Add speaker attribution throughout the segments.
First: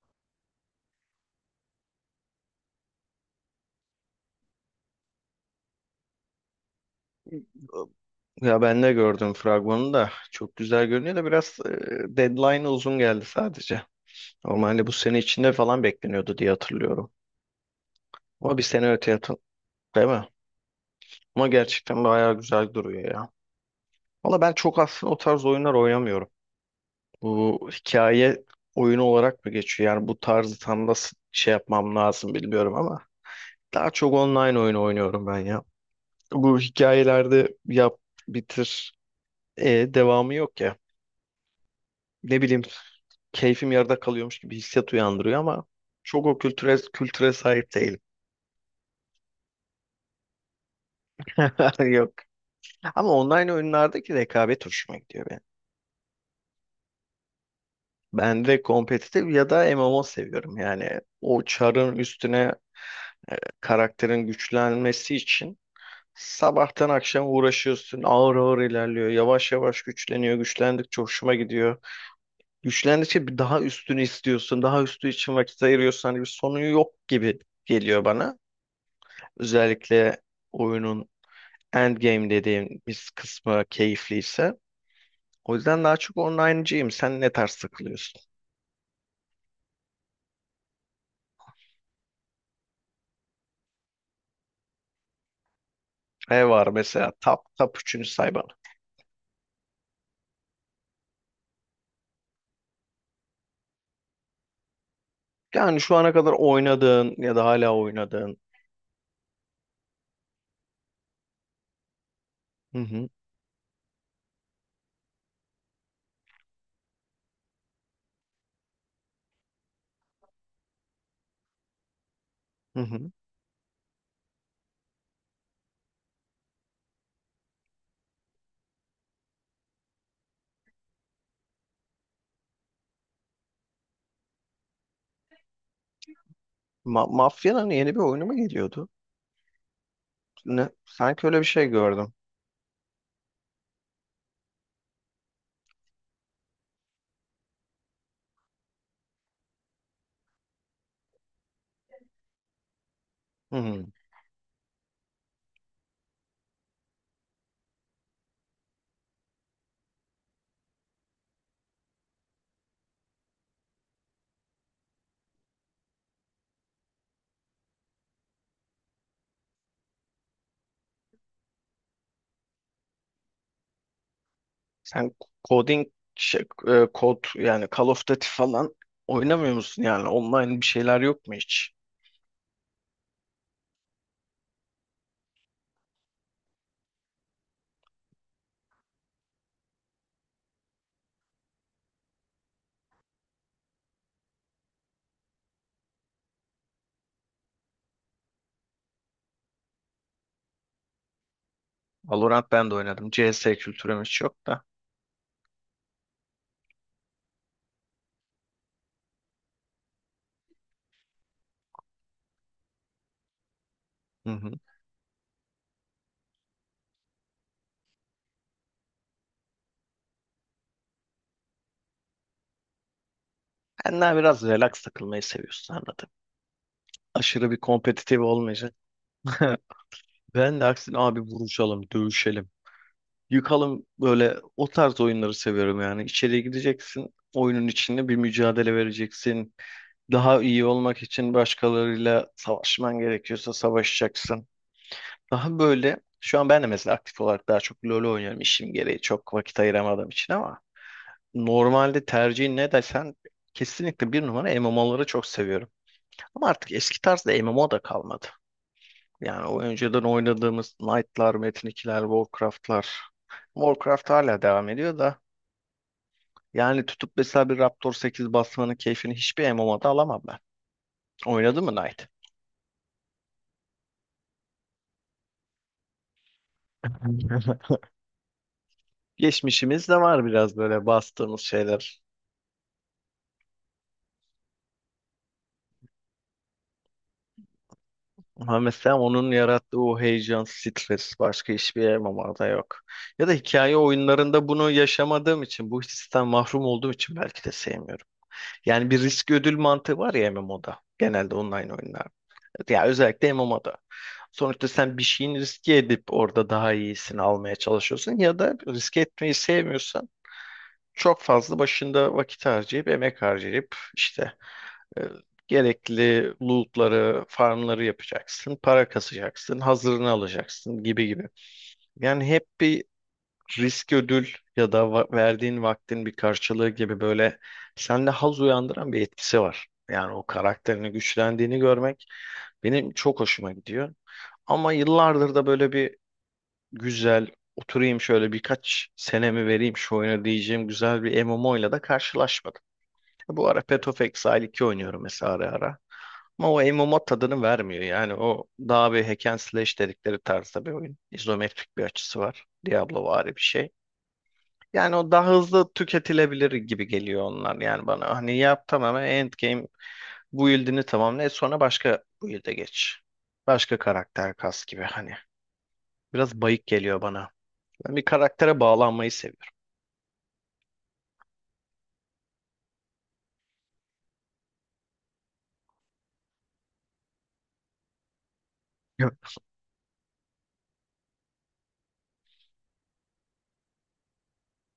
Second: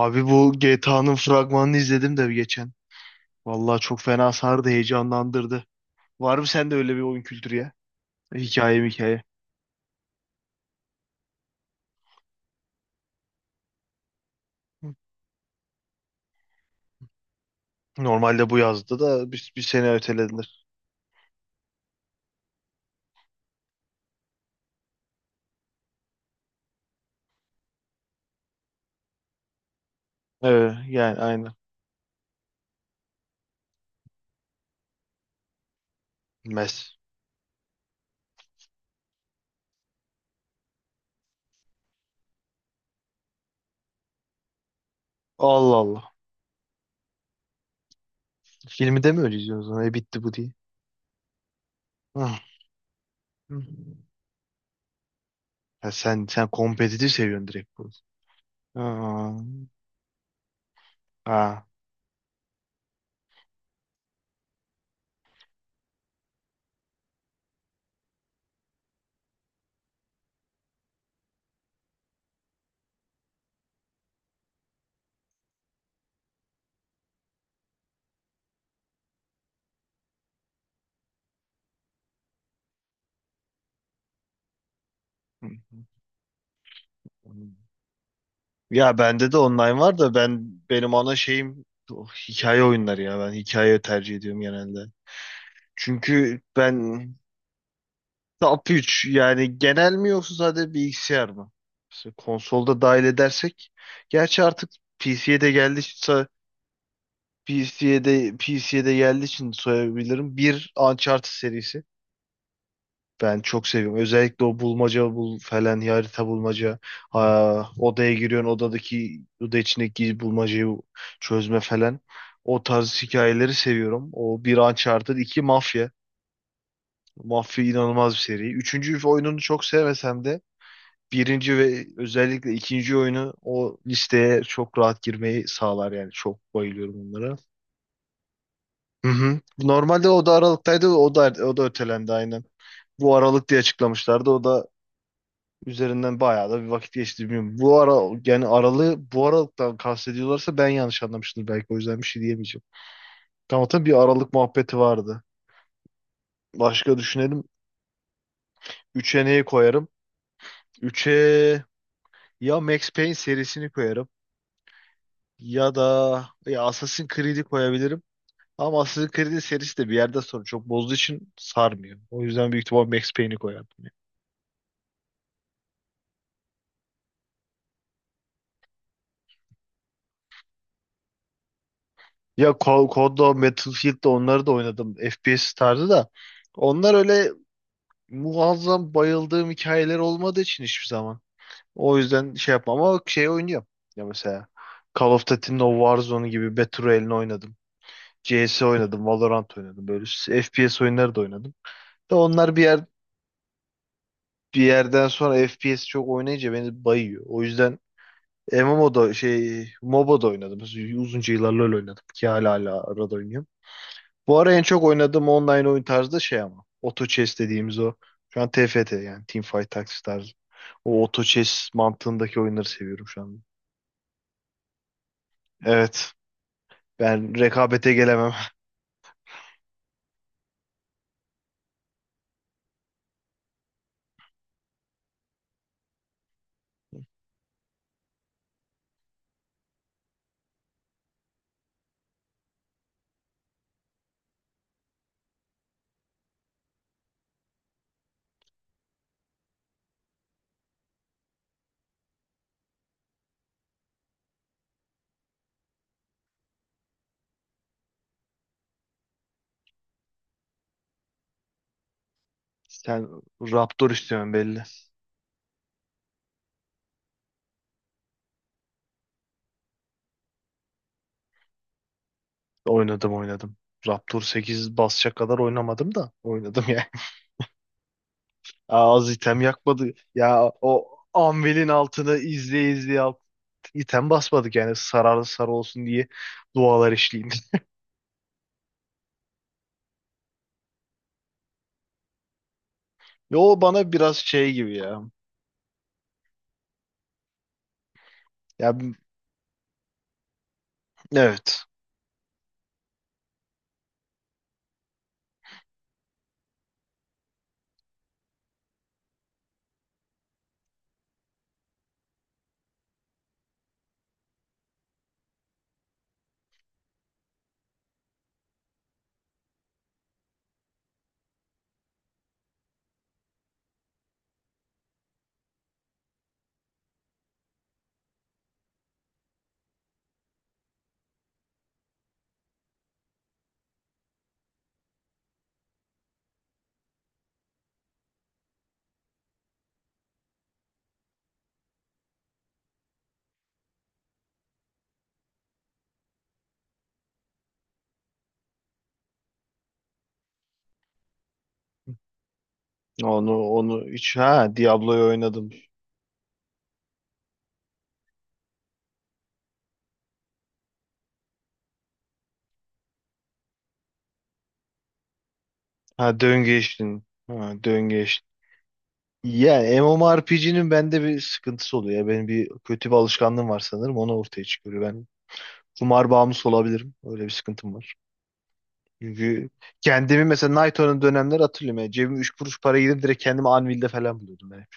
Speaker 1: Abi bu GTA'nın fragmanını izledim de geçen. Vallahi çok fena sardı, heyecanlandırdı. Var mı sende öyle bir oyun kültürü ya?
Speaker 2: Ya
Speaker 1: Hikaye
Speaker 2: ben
Speaker 1: mi
Speaker 2: de
Speaker 1: hikaye?
Speaker 2: gördüm fragmanı da çok güzel görünüyor da biraz deadline uzun geldi sadece. Normalde bu sene içinde falan bekleniyordu diye hatırlıyorum.
Speaker 1: Normalde
Speaker 2: Ama
Speaker 1: bu
Speaker 2: bir sene
Speaker 1: yazdı
Speaker 2: öteye
Speaker 1: da
Speaker 2: atıl
Speaker 1: bir sene
Speaker 2: değil mi?
Speaker 1: ötelediler.
Speaker 2: Ama gerçekten bayağı güzel duruyor ya. Valla ben çok aslında o tarz oyunlar oynamıyorum. Bu hikaye oyunu olarak mı geçiyor? Yani bu tarzı
Speaker 1: Evet
Speaker 2: tam nasıl
Speaker 1: yani
Speaker 2: şey
Speaker 1: aynen.
Speaker 2: yapmam lazım bilmiyorum ama daha çok online oyun oynuyorum ben ya. Bu
Speaker 1: Mes.
Speaker 2: hikayelerde yap bitir devamı yok ya. Ne bileyim keyfim yarıda kalıyormuş gibi hissiyat uyandırıyor ama
Speaker 1: Allah Allah.
Speaker 2: çok o kültüre sahip değilim.
Speaker 1: Filmi de mi öyle izliyorsun? O zaman? E bitti bu diye.
Speaker 2: Yok.
Speaker 1: Hı.
Speaker 2: Ama online
Speaker 1: Hı.
Speaker 2: oyunlardaki rekabet hoşuma gidiyor benim.
Speaker 1: Ya sen kompetitif seviyorsun direkt bu.
Speaker 2: Ben de kompetitif
Speaker 1: Aa.
Speaker 2: ya da MMO seviyorum. Yani o
Speaker 1: Ha.
Speaker 2: çarın üstüne e, karakterin güçlenmesi için sabahtan akşam uğraşıyorsun. Ağır ağır ilerliyor. Yavaş yavaş güçleniyor. Güçlendikçe hoşuma gidiyor. Güçlendikçe bir daha üstünü istiyorsun. Daha üstü için vakit ayırıyorsun. Hani bir sonu yok gibi geliyor bana. Özellikle oyunun Endgame dediğim bir kısmı keyifliyse.
Speaker 1: Hı.
Speaker 2: O yüzden daha çok online'cıyım. Sen ne tarz takılıyorsun?
Speaker 1: Ya bende de online var da ben benim ana şeyim oh, hikaye oyunları ya. Ben hikaye tercih ediyorum genelde. Çünkü
Speaker 2: Ne var mesela?
Speaker 1: ben
Speaker 2: Top üçünü say bana.
Speaker 1: top 3 yani genel mi yoksa sadece bilgisayar mı? Mesela konsolda dahil edersek. Gerçi artık PC'ye de geldi
Speaker 2: Yani şu ana kadar oynadığın ya da hala
Speaker 1: PC'ye de
Speaker 2: oynadığın.
Speaker 1: PC'ye de geldiği için söyleyebilirim. Bir Uncharted serisi.
Speaker 2: Hı hı,
Speaker 1: Ben çok seviyorum. Özellikle o bulmaca bul falan harita bulmaca. Ha, odaya giriyorsun odadaki oda içindeki bulmacayı çözme falan. O
Speaker 2: hı
Speaker 1: tarz
Speaker 2: hı.
Speaker 1: hikayeleri seviyorum. O bir Uncharted, iki Mafya. Mafya inanılmaz bir seri. Üçüncü oyununu çok sevmesem de birinci ve özellikle ikinci oyunu o listeye çok rahat girmeyi sağlar yani. Çok bayılıyorum bunlara.
Speaker 2: Mafya'nın yeni bir oyunu mu geliyordu?
Speaker 1: Hı hı. Normalde o da
Speaker 2: Ne?
Speaker 1: Aralık'taydı. O
Speaker 2: Sanki
Speaker 1: da,
Speaker 2: öyle bir
Speaker 1: o da
Speaker 2: şey
Speaker 1: ötelendi
Speaker 2: gördüm.
Speaker 1: aynen. Bu Aralık diye açıklamışlardı. O da üzerinden bayağı da bir vakit geçti, bilmiyorum. Bu ara yani aralığı bu aralıktan kastediyorlarsa ben yanlış anlamıştır belki, o yüzden bir şey diyemeyeceğim.
Speaker 2: Hı
Speaker 1: Tamam
Speaker 2: hı.
Speaker 1: tabii bir aralık muhabbeti vardı. Başka düşünelim. Üç'e neyi koyarım? Üçe ya Max Payne serisini koyarım ya da ya Assassin's Creed'i koyabilirim. Ama Assassin's Creed'in serisi de bir yerden sonra çok bozduğu için sarmıyor. O yüzden büyük ihtimal Max Payne'i koyardım.
Speaker 2: Sen coding, kod yani Call of Duty falan oynamıyor musun yani? Online bir şeyler yok mu hiç?
Speaker 1: COD'da, Battlefield'da onları da oynadım. FPS tarzı da. Onlar öyle muazzam bayıldığım hikayeler olmadığı için hiçbir zaman. O yüzden şey yapmam ama şey oynuyorum. Ya mesela Call of Duty'nin o Warzone gibi Battle Royale'ini oynadım. CS oynadım, Valorant oynadım. Böyle FPS oyunları da oynadım. Da
Speaker 2: Valorant
Speaker 1: onlar
Speaker 2: ben de oynadım. CS kültürümüz çok
Speaker 1: bir
Speaker 2: da.
Speaker 1: yerden sonra FPS çok oynayınca beni bayıyor. O yüzden MMO'da şey MOBA'da oynadım. Uzunca yıllar LoL oynadım ki hala arada oynuyorum.
Speaker 2: Hı
Speaker 1: Bu
Speaker 2: hı.
Speaker 1: ara en çok oynadığım online oyun tarzı da şey ama. Auto Chess dediğimiz o. Şu an TFT yani Teamfight Tactics tarzı. O Auto Chess mantığındaki oyunları seviyorum şu an.
Speaker 2: Ben daha biraz relax takılmayı seviyorsun anladım.
Speaker 1: Evet. Ben
Speaker 2: Aşırı bir
Speaker 1: rekabete
Speaker 2: kompetitif
Speaker 1: gelemem.
Speaker 2: olmayacak. Ben de aksine abi vuruşalım, dövüşelim. Yıkalım böyle o tarz oyunları seviyorum yani. İçeriye gideceksin, oyunun içinde bir mücadele vereceksin. Daha iyi olmak için başkalarıyla savaşman gerekiyorsa savaşacaksın. Daha böyle şu an ben de mesela aktif olarak daha çok LoL oynuyorum işim gereği çok vakit ayıramadığım için ama normalde tercihin ne desen kesinlikle bir numara MMO'ları çok seviyorum. Ama artık eski tarzda MMO da kalmadı. Yani o önceden oynadığımız Knight'lar, Metin 2'ler, Warcraft'lar.
Speaker 1: Sen Raptor
Speaker 2: Warcraft
Speaker 1: istiyorsun
Speaker 2: hala
Speaker 1: belli.
Speaker 2: devam ediyor da yani tutup mesela bir Raptor 8 basmanın keyfini hiçbir MMO'da alamam ben. Oynadın mı Knight?
Speaker 1: Oynadım, oynadım. Raptor 8 basacak kadar oynamadım da oynadım yani. Aa, az item
Speaker 2: Geçmişimiz
Speaker 1: yakmadı.
Speaker 2: de var
Speaker 1: Ya
Speaker 2: biraz böyle
Speaker 1: o
Speaker 2: bastığımız
Speaker 1: Anvil'in
Speaker 2: şeyler.
Speaker 1: altını izleye izleye item basmadık yani sararlı sarı olsun diye dualar işleyeyim.
Speaker 2: Ha mesela onun yarattığı o heyecan, stres başka hiçbir elemanda yok. Ya da
Speaker 1: Yo
Speaker 2: hikaye
Speaker 1: bana biraz
Speaker 2: oyunlarında
Speaker 1: şey
Speaker 2: bunu
Speaker 1: gibi ya.
Speaker 2: yaşamadığım için, bu histen mahrum olduğum için belki de sevmiyorum.
Speaker 1: Ya
Speaker 2: Yani
Speaker 1: b-
Speaker 2: bir risk ödül mantığı var ya MMO'da. Genelde
Speaker 1: evet.
Speaker 2: online oyunlar. Ya özellikle MMO'da. Sonuçta sen bir şeyin riske edip orada daha iyisini almaya çalışıyorsun ya da riske etmeyi sevmiyorsan çok fazla başında vakit harcayıp emek harcayıp işte e, gerekli lootları, farmları yapacaksın, para kasacaksın, hazırını alacaksın gibi gibi. Yani hep bir risk ödül ya da verdiğin vaktin bir karşılığı gibi böyle sende haz uyandıran bir etkisi var. Yani o karakterini güçlendiğini görmek benim çok hoşuma gidiyor. Ama yıllardır da böyle bir güzel oturayım şöyle birkaç senemi vereyim şu oyuna diyeceğim güzel bir MMO ile de karşılaşmadım. Bu ara Path of Exile 2 oynuyorum mesela ara ara. Ama o MMO tadını vermiyor. Yani o daha bir hack and slash dedikleri tarzda bir oyun. İzometrik bir açısı var. Diablovari
Speaker 1: Onu
Speaker 2: bir şey.
Speaker 1: onu hiç ha,
Speaker 2: Yani
Speaker 1: Diablo'yu
Speaker 2: o daha
Speaker 1: oynadım.
Speaker 2: hızlı tüketilebilir gibi geliyor onlar yani bana. Hani yap tamamen endgame build'ini tamamla. E sonra başka build'e geç. Başka karakter kas gibi hani.
Speaker 1: Ha
Speaker 2: Biraz bayık geliyor
Speaker 1: döngeçtin.
Speaker 2: bana.
Speaker 1: Ha
Speaker 2: Ben bir
Speaker 1: döngeç.
Speaker 2: karaktere bağlanmayı seviyorum.
Speaker 1: Ya MMORPG'nin bende bir sıkıntısı oluyor. Ya benim bir kötü bir alışkanlığım var sanırım. Onu ortaya çıkıyor. Ben kumar bağımlısı olabilirim. Öyle bir sıkıntım var.
Speaker 2: Ya,
Speaker 1: Çünkü kendimi mesela Nighthawk'ın dönemleri hatırlıyorum. Yani cebim 3 kuruş para gidip direkt kendimi Anvil'de falan buluyordum ben hep.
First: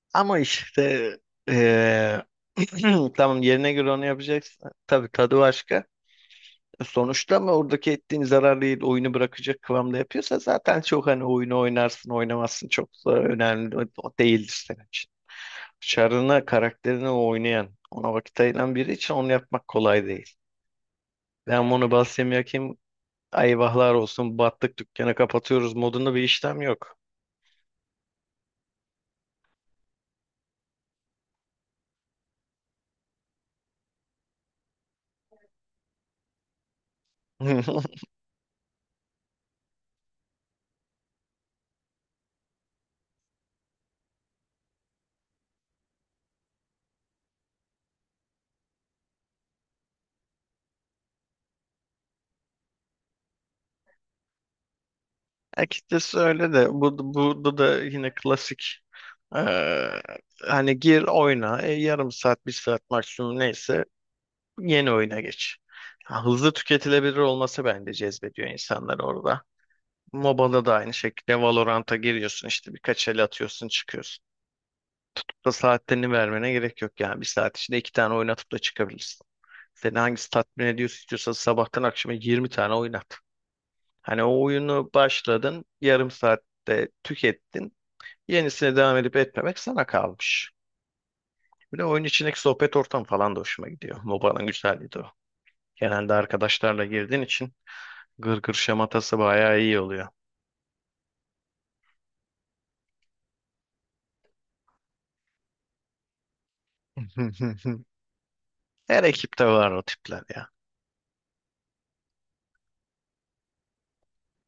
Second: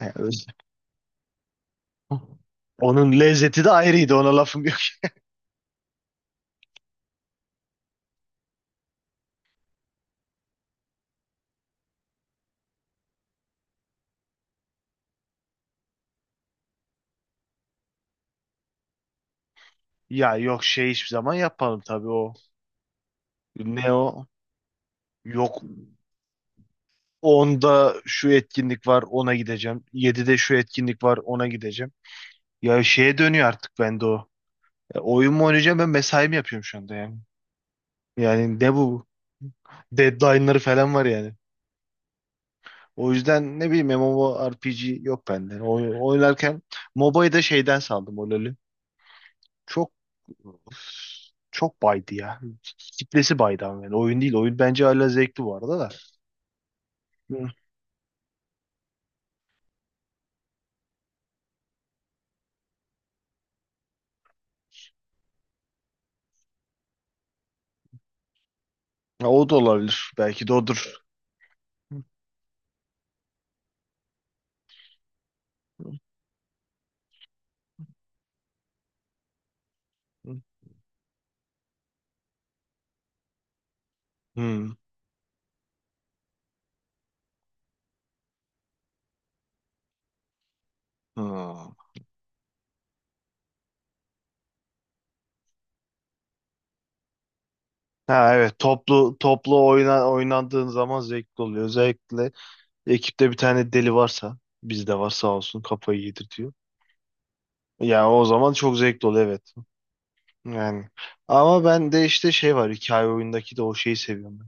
Speaker 1: Yani öyle.
Speaker 2: ama işte eee,
Speaker 1: Onun
Speaker 2: tamam
Speaker 1: lezzeti de
Speaker 2: yerine göre onu
Speaker 1: ayrıydı. Ona lafım
Speaker 2: yapacaksın.
Speaker 1: yok.
Speaker 2: Tabii tadı başka. Sonuçta ama oradaki ettiğin zararlı değil, oyunu bırakacak kıvamda yapıyorsa zaten çok hani oyunu oynarsın oynamazsın çok da önemli değildir senin için. Çarına karakterini oynayan ona vakit ayıran biri için onu yapmak kolay değil.
Speaker 1: Ya yok, şey hiçbir zaman
Speaker 2: Ben
Speaker 1: yapmadım
Speaker 2: bunu
Speaker 1: tabii
Speaker 2: Bassem
Speaker 1: o.
Speaker 2: Yakin
Speaker 1: Ne
Speaker 2: eyvahlar
Speaker 1: o?
Speaker 2: olsun battık dükkanı
Speaker 1: Yok.
Speaker 2: kapatıyoruz modunda bir işlem yok.
Speaker 1: Onda şu etkinlik var ona gideceğim. 7'de şu etkinlik var ona gideceğim. Ya şeye dönüyor artık bende o. Ya oyun mu oynayacağım ben, mesai mi yapıyorum şu anda yani. Yani ne bu? Deadline'ları falan var yani. O yüzden ne bileyim MMORPG yok bende. Oynarken MOBA'yı da şeyden saldım, o LoL'ü. Çok çok baydı ya. Kitlesi baydı ama yani. Oyun değil. Oyun bence hala zevkli bu arada da.
Speaker 2: Açıkçası öyle de
Speaker 1: Hı.
Speaker 2: burada da yine klasik eee, hani gir oyna yarım saat bir saat maksimum neyse yeni oyuna geç. Ha, hızlı tüketilebilir olması bence cezbediyor insanları
Speaker 1: Ya
Speaker 2: orada.
Speaker 1: o da olabilir. Belki de
Speaker 2: MOBA'da da aynı
Speaker 1: odur.
Speaker 2: şekilde Valorant'a
Speaker 1: Hı.
Speaker 2: giriyorsun işte birkaç el atıyorsun çıkıyorsun. Çok da saatlerini vermene gerek yok yani bir saat içinde iki tane oynatıp da çıkabilirsin. Seni hangisi tatmin ediyorsa istiyorsa sabahtan akşama 20 tane oynat. Hani o
Speaker 1: Hı.
Speaker 2: oyunu başladın yarım saatte tükettin yenisine devam edip etmemek sana kalmış.
Speaker 1: Hı.
Speaker 2: Bir de oyun içindeki sohbet ortamı falan da hoşuma gidiyor. MOBA'nın güzelliği de o. Genelde arkadaşlarla girdiğin için
Speaker 1: Ha
Speaker 2: gırgır
Speaker 1: evet, toplu
Speaker 2: şematası bayağı
Speaker 1: toplu
Speaker 2: iyi oluyor.
Speaker 1: oynandığın zaman zevkli oluyor. Özellikle ekipte bir tane deli varsa, bizde var sağ olsun, kafayı yedirtiyor. Yani o zaman çok
Speaker 2: Her
Speaker 1: zevkli oluyor,
Speaker 2: ekipte
Speaker 1: evet.
Speaker 2: var o tipler ya.
Speaker 1: Yani ama ben de işte şey var, hikaye oyundaki de o şeyi seviyorum ben.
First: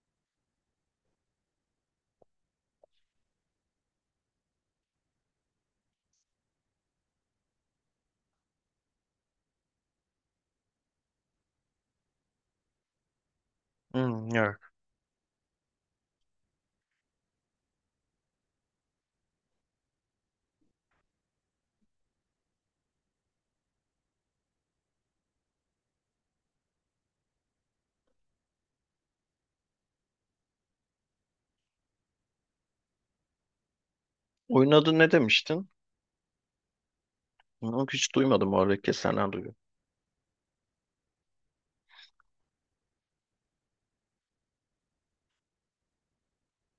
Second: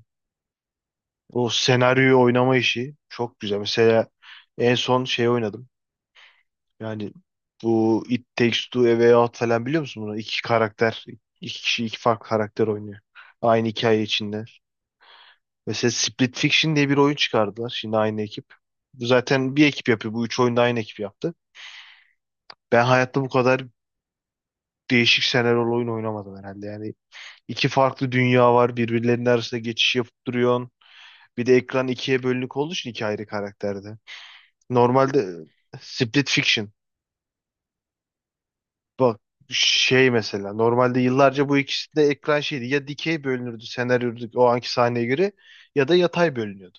Speaker 1: O senaryoyu oynama işi çok güzel. Mesela en son şey oynadım. Yani bu It Takes Two, A Way Out falan, biliyor musun bunu? İki karakter, iki kişi iki farklı karakter oynuyor. Aynı hikaye
Speaker 2: Hmm,
Speaker 1: içinde.
Speaker 2: evet.
Speaker 1: Mesela Split Fiction diye bir oyun çıkardılar. Şimdi aynı ekip. Bu zaten bir ekip yapıyor. Bu üç oyunda aynı ekip yaptı. Ben hayatta bu kadar değişik senaryolu oyun oynamadım herhalde. Yani iki farklı dünya var. Birbirlerinin arasında geçiş yapıp duruyorsun. Bir de ekran ikiye bölünük olduğu için iki ayrı karakterde.
Speaker 2: Oyun adı ne
Speaker 1: Normalde
Speaker 2: demiştin?
Speaker 1: Split Fiction.
Speaker 2: Yok, hiç duymadım oradaki
Speaker 1: Bak
Speaker 2: senden duydum.
Speaker 1: şey mesela normalde yıllarca bu ikisi de ekran şeydi. Ya dikey bölünürdü senaryo o anki sahneye göre, ya da yatay bölünüyordu.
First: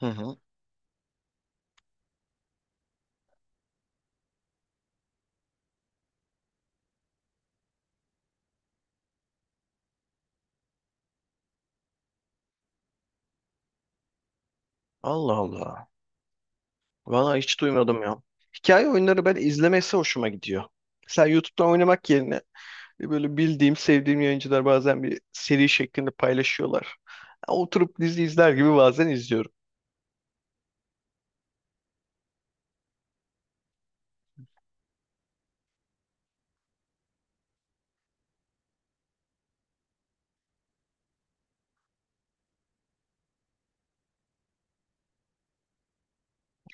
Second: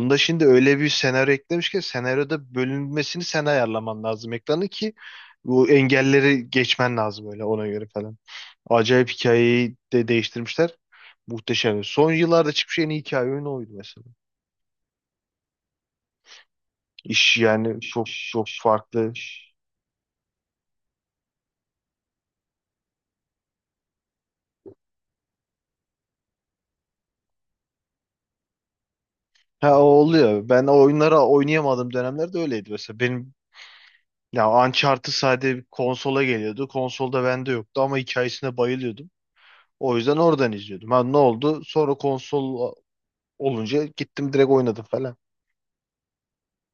Speaker 2: Hı hı.
Speaker 1: şimdi öyle bir senaryo eklemiş ki, senaryoda bölünmesini sen ayarlaman lazım ekranı ki bu engelleri geçmen lazım öyle ona göre falan. Acayip, hikayeyi de değiştirmişler. Muhteşem. Son yıllarda çıkmış en iyi hikaye oyunu oydu mesela.
Speaker 2: Allah Allah. Valla
Speaker 1: İş
Speaker 2: hiç
Speaker 1: yani
Speaker 2: duymadım
Speaker 1: çok
Speaker 2: ya.
Speaker 1: çok
Speaker 2: Hikaye
Speaker 1: farklı.
Speaker 2: oyunları ben izlemesi hoşuma gidiyor. Mesela YouTube'dan oynamak yerine böyle bildiğim, sevdiğim yayıncılar bazen bir seri şeklinde paylaşıyorlar. Oturup dizi izler gibi bazen izliyorum.
Speaker 1: Ha o oluyor. Ben o oyunları oynayamadığım dönemlerde öyleydi mesela. Benim ya Uncharted sadece konsola geliyordu. Konsolda bende yoktu ama hikayesine bayılıyordum. O yüzden oradan izliyordum. Ha, ne oldu? Sonra konsol olunca gittim direkt oynadım falan.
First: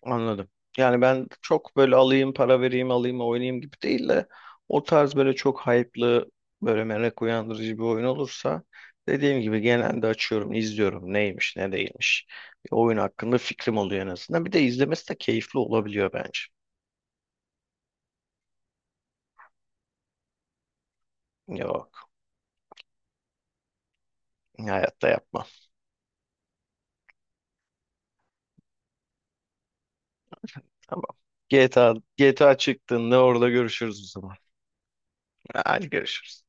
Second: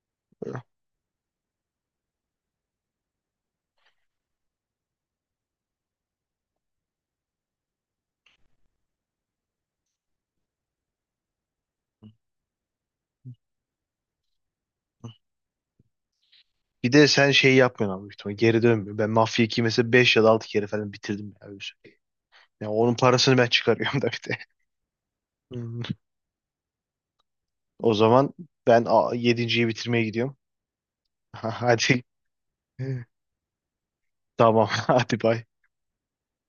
Speaker 2: Anladım. Yani ben çok böyle alayım para vereyim alayım oynayayım gibi değil de o tarz böyle çok hype'lı böyle merak uyandırıcı bir oyun olursa dediğim gibi genelde açıyorum izliyorum neymiş ne değilmiş. Bir oyun hakkında fikrim oluyor en azından. Bir de izlemesi de keyifli olabiliyor bence.
Speaker 1: Bir de sen şey yapmıyorsun abi büyük ihtimalle. Geri dönmüyor. Ben Mafia 2'yi mesela 5 ya da 6 kere falan bitirdim. Yani öyle,
Speaker 2: Yok
Speaker 1: onun parasını ben çıkarıyorum da bir de.
Speaker 2: hayatta yapmam.
Speaker 1: Hmm. O zaman ben yedinciyi bitirmeye gidiyorum.
Speaker 2: Tamam. GTA,
Speaker 1: Hadi.
Speaker 2: GTA çıktığında orada görüşürüz o zaman.
Speaker 1: Tamam. Hadi bay.
Speaker 2: Hadi görüşürüz.